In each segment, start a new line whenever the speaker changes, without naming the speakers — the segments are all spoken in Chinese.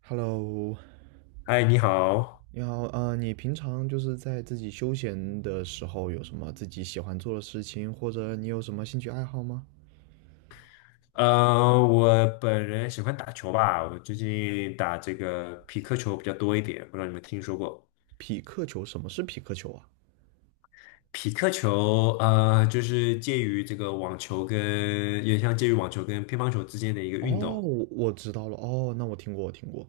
Hello，
嗨，你好。
你好，你平常就是在自己休闲的时候有什么自己喜欢做的事情，或者你有什么兴趣爱好吗？
我本人喜欢打球吧，我最近打这个匹克球比较多一点，不知道你们听说过？
匹克球，什么是匹克球啊？
匹克球，就是介于这个网球跟，也像介于网球跟乒乓球之间的一个
哦，
运动
我知道了，哦，那我听过，我听过，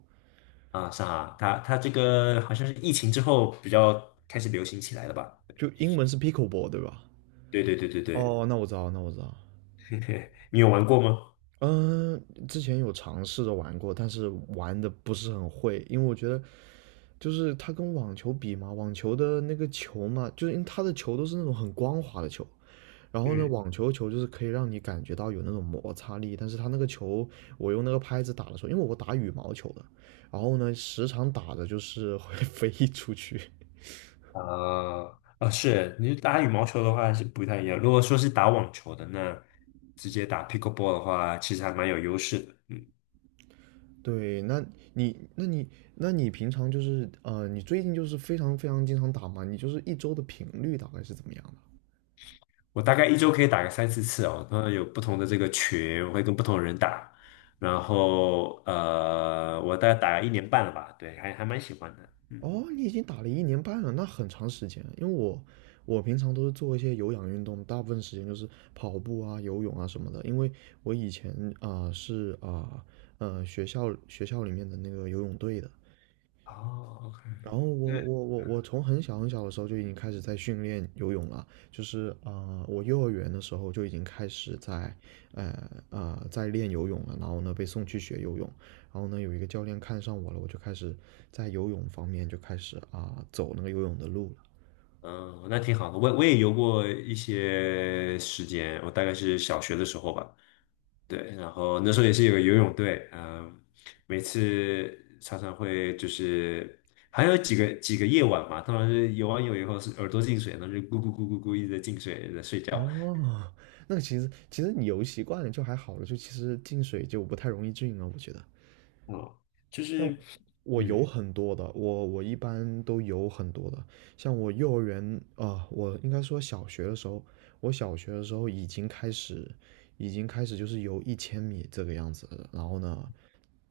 啊，是啊，它这个好像是疫情之后比较开始流行起来的吧？
就英文是 pickleball 对吧？
对对对对对，
哦，那我知道，那我知道。
你有玩过吗？
嗯，之前有尝试着玩过，但是玩的不是很会，因为我觉得就是它跟网球比嘛，网球的那个球嘛，就是因为它的球都是那种很光滑的球，然后呢，
嗯。
网球球就是可以让你感觉到有那种摩擦力，但是它那个球，我用那个拍子打的时候，因为我打羽毛球的，然后呢，时常打的就是会 飞出去。
啊啊，是你打羽毛球的话是不太一样。如果说是打网球的，那直接打 pickleball 的话，其实还蛮有优势的。嗯，
对，那你，那你，那你平常就是，你最近就是非常非常经常打吗？你就是一周的频率大概是怎么样的？
我大概一周可以打个三四次哦，那有不同的这个群，我会跟不同的人打。然后我大概打了一年半了吧，对，还蛮喜欢的。嗯，
哦，你已经打了一年半了，那很长时间了。因为我我平常都是做一些有氧运动，大部分时间就是跑步啊、游泳啊什么的。因为我以前啊、是啊，学校里面的那个游泳队的，
哦
然后
，OK,那
我从很小很小的时候就已经开始在训练游泳了，就是啊、我幼儿园的时候就已经开始在，在练游泳了。然后呢，被送去学游泳，然后呢，有一个教练看上我了，我就开始在游泳方面就开始啊、走那个游泳的路了。
嗯，那挺好的。我也游过一些时间，我大概是小学的时候吧。对，然后那时候也是有个游泳队，嗯，每次常常会就是还有几个夜晚嘛，通常是游完泳以后是耳朵进水，然后就咕咕咕咕咕一直在进水，在睡觉。
哦，那其实你游习惯了就还好了，就其实进水就不太容易进了，我觉得。
嗯，就
那
是
我有
嗯
很多的，我一般都有很多的。像我幼儿园啊、我应该说小学的时候，我小学的时候已经开始，已经开始就是游一千米这个样子的。然后呢，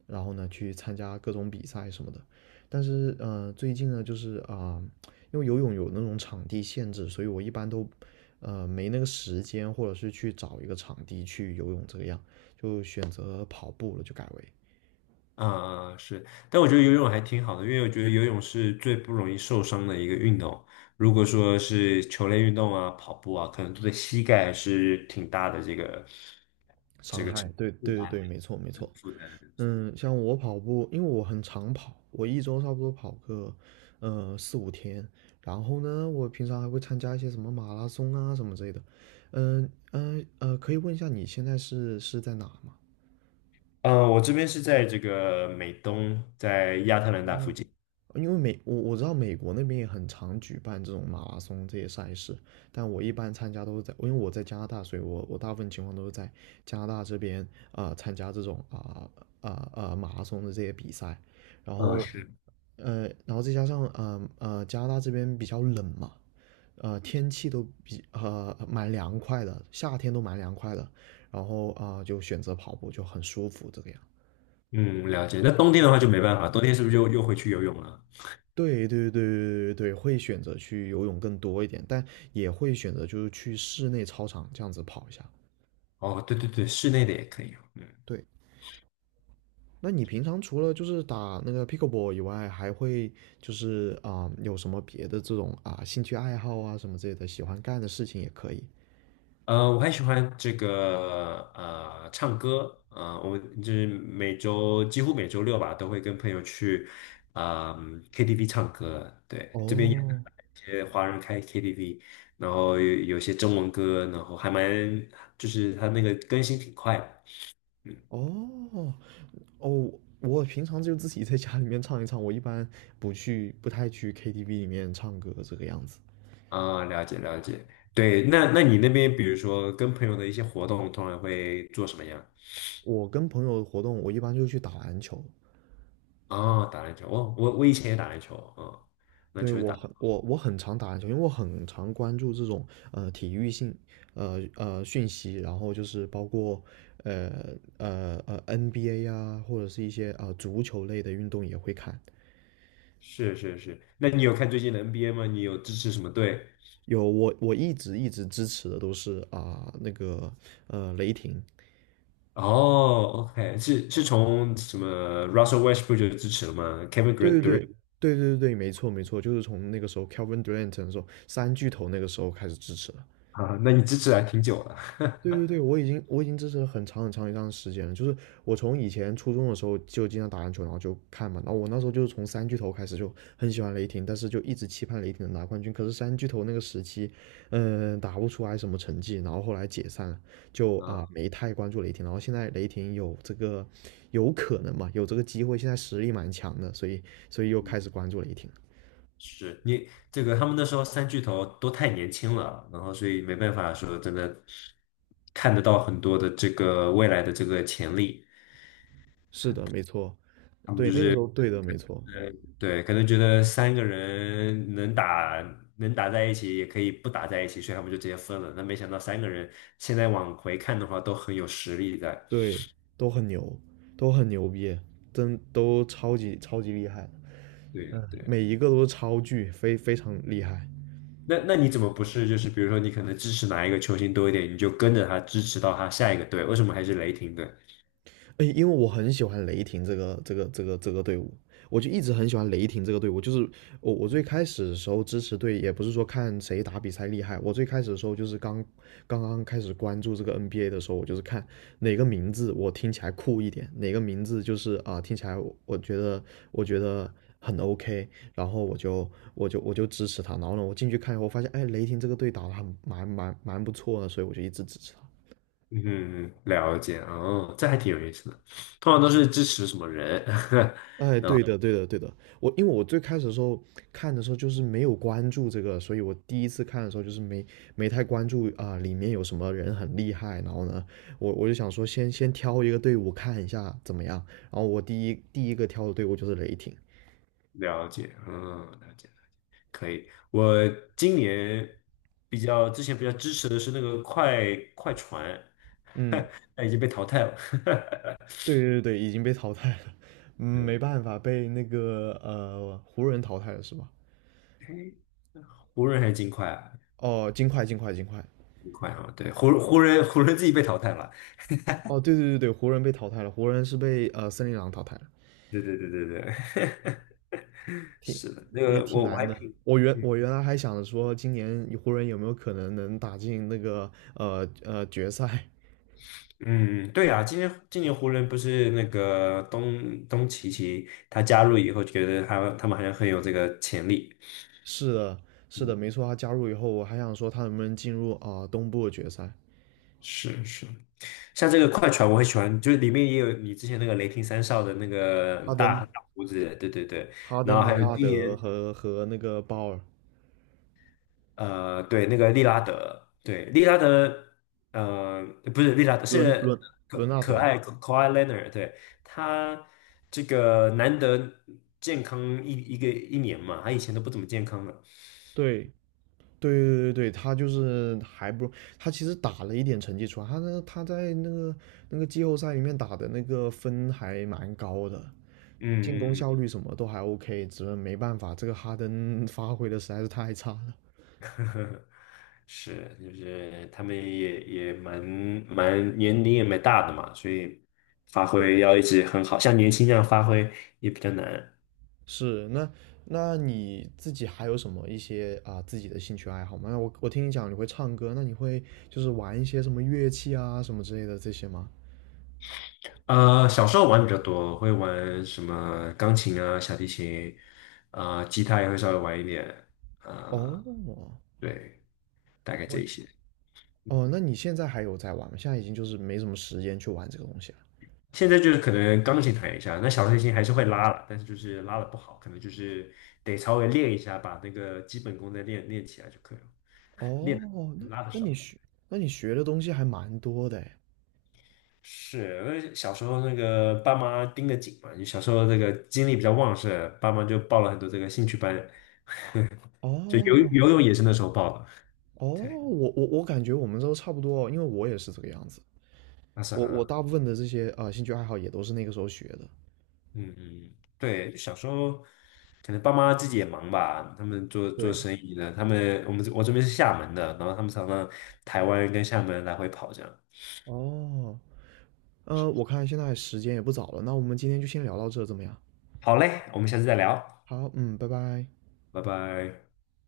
然后呢去参加各种比赛什么的。但是最近呢，就是啊、因为游泳有那种场地限制，所以我一般都没那个时间，或者是去找一个场地去游泳这个样，就选择跑步了，就改为。
啊是，但我觉得游泳还挺好的，因为我觉得游泳是最不容易受伤的一个运动。如果说是球类运动啊、跑步啊，可能对膝盖还是挺大的这个
伤害，对
负
对对
担
对，没错没错。
负担。
嗯，像我跑步，因为我很常跑，我一周差不多跑个四五天。然后呢，我平常还会参加一些什么马拉松啊什么之类的。可以问一下你现在是在哪吗？
嗯，我这边是在这个美东，在亚特兰大附近。
因为美，我知道美国那边也很常举办这种马拉松这些赛事，但我一般参加都是在，因为我在加拿大，所以我我大部分情况都是在加拿大这边啊、参加这种啊啊啊马拉松的这些比赛，然
嗯，
后
是。
然后再加上加拿大这边比较冷嘛，呃天气都比蛮凉快的，夏天都蛮凉快的，然后啊、就选择跑步就很舒服这个样。
嗯，了解。那冬天的话就没办法，冬天是不是就又回去游泳了？
对对对对对对，会选择去游泳更多一点，但也会选择就是去室内操场这样子跑一下。
哦，对对对，室内的也可以哦。嗯，
对，那你平常除了就是打那个 pickleball 以外，还会就是啊、有什么别的这种啊兴趣爱好啊什么之类的，喜欢干的事情也可以。
我还喜欢这个唱歌，我就是每周几乎每周六吧，都会跟朋友去啊、KTV 唱歌。对，这边有
哦
一些华人开 KTV,然后有些中文歌，然后还蛮就是它那个更新挺快的。嗯。
哦哦，我平常就自己在家里面唱一唱，我一般不太去 KTV 里面唱歌这个样子。
啊，了解了解。对，那你那边，比如说跟朋友的一些活动，通常会做什么样？
我跟朋友活动，我一般就去打篮球。
哦，打篮球。哦，我以前也打篮球，嗯，篮
对，
球也
我
打。
很我我很常打篮球，因为我很常关注这种体育性讯息，然后就是包括呃NBA 啊，或者是一些啊、足球类的运动也会看。
是是是。那你有看最近的 NBA 吗？你有支持什么队？
有，我一直一直支持的都是啊、那个雷霆，
哦，OK,是从什么 Russell Westbrook 就支持了吗？Kevin
对对
Durant
对对对对对，没错没错，就是从那个时候 Kevin Durant 的时候三巨头那个时候开始支持了。
啊，那你支持还挺久了。
对对对，我已经支持了很长很长一段时间了。就是我从以前初中的时候就经常打篮球，然后就看嘛。然后我那时候就是从三巨头开始就很喜欢雷霆，但是就一直期盼雷霆能拿冠军。可是三巨头那个时期，嗯，打不出来什么成绩，然后后来解散了，就啊
啊。
没太关注雷霆。然后现在雷霆有这个有可能嘛，有这个机会，现在实力蛮强的，所以所以又开始关注雷霆了。
是你这个，他们那时候三巨头都太年轻了，然后所以没办法说真的看得到很多的这个未来的这个潜力。
是的，没错，
他们
对，
就
那个
是
时候对的，没错。
呃，对，可能觉得三个人能打能打在一起，也可以不打在一起，所以他们就直接分了。那没想到三个人现在往回看的话，都很有实力在。
对，都很牛，都很牛逼，真都超级超级厉害，
对呀
嗯，
对。
每一个都是超巨，非常厉害。
那你怎么不是就是比如说你可能支持哪一个球星多一点，你就跟着他支持到他下一个队？为什么还是雷霆队？
哎，因为我很喜欢雷霆这个队伍，我就一直很喜欢雷霆这个队伍。就是我最开始的时候支持队，也不是说看谁打比赛厉害，我最开始的时候就是刚刚开始关注这个 NBA 的时候，我就是看哪个名字我听起来酷一点，哪个名字就是啊、听起来我觉得我觉得很 OK，然后我就我就支持他。然后呢，我进去看以后发现，哎，雷霆这个队打的很蛮不错的，所以我就一直支持他。
嗯，了解哦，这还挺有意思的。通常都是支持什么人？
哎，对的，对的，对的。我因为我最开始的时候看的时候就是没有关注这个，所以我第一次看的时候就是没太关注啊、里面有什么人很厉害。然后呢，我就想说先挑一个队伍看一下怎么样。然后我第一个挑的队伍就是雷霆。
了解，嗯，了解，可以。我今年比较之前比较支持的是那个快船，
嗯，
但已经被淘汰了。
对对对，已经被淘汰了。嗯没
嗯，
办法，被那个湖人淘汰了是吧？
诶湖人还是金块啊？
哦，金块，金块，金块。
金块啊，对，湖人自己被淘汰了。
哦，对对对对，湖人被淘汰了，湖人是被森林狼淘汰了。
对对对对对，
挺
是的，那
也
个
挺
我
难
还挺。
的。我原
嗯
我原来还想着说，今年湖人有没有可能能打进那个决赛？
嗯，对呀，今年湖人不是那个东契奇他加入以后，觉得他们好像很有这个潜力。
是的，是的，没错。他加入以后，我还想说他能不能进入啊、东部决赛？
是是，像这个快船我很喜欢，就是里面也有你之前那个雷霆三少的那个
哈登、
大胡子，对对对。
哈
然
登、
后
雷
还有
纳
今
德
年
和那个鲍尔、
对，那个利拉德，对，利拉德，呃，不是利拉德，
伦
是
伦伦
可
纳
可
德，
爱可爱 w h Leonard,对，他这个难得健康一年嘛，他以前都不怎么健康的，
对。对对对对，他就是还不，他其实打了一点成绩出来，他那他在那个那个季后赛里面打的那个分还蛮高的，
嗯
进攻
嗯嗯，
效率什么都还 OK，只是没办法，这个哈登 发挥的实在是太差了。
呵呵，是，就是他们也年龄也蛮大的嘛，所以发
对，
挥要一直很好，像年轻这样发挥也比较难。
是那那你自己还有什么一些啊、自己的兴趣爱好吗？那我听你讲你会唱歌，那你会就是玩一些什么乐器啊什么之类的这些吗？
小时候玩比较多，会玩什么钢琴啊、小提琴，吉他也会稍微玩一点，
哦，
呃，
我
对，大概这一些。
哦，那你现在还有在玩吗？现在已经就是没什么时间去玩这个东西了。
现在就是可能钢琴弹一下，那小提琴还是会拉了，但是就是拉的不好，可能就是得稍微练一下，把那个基本功再练练起来就可以了。练得
哦，那
拉的
那你
少，
学，那你学的东西还蛮多的诶。
是因为小时候那个爸妈盯得紧嘛，你小时候那个精力比较旺盛，爸妈就报了很多这个兴趣班，就游
哦
游泳也是那时候报的，
哦，
对，
我我感觉我们都差不多，因为我也是这个样子。
那是
我我
很。
大部分的这些啊兴趣爱好也都是那个时候学的。
嗯嗯，对，小时候可能爸妈自己也忙吧，他们做
对，
生意的，他们我这边是厦门的，然后他们常常台湾跟厦门来回跑这样。
哦，我看现在时间也不早了，那我们今天就先聊到这，怎么样？
好嘞，我们下次再聊，
好，嗯，拜拜。
拜拜。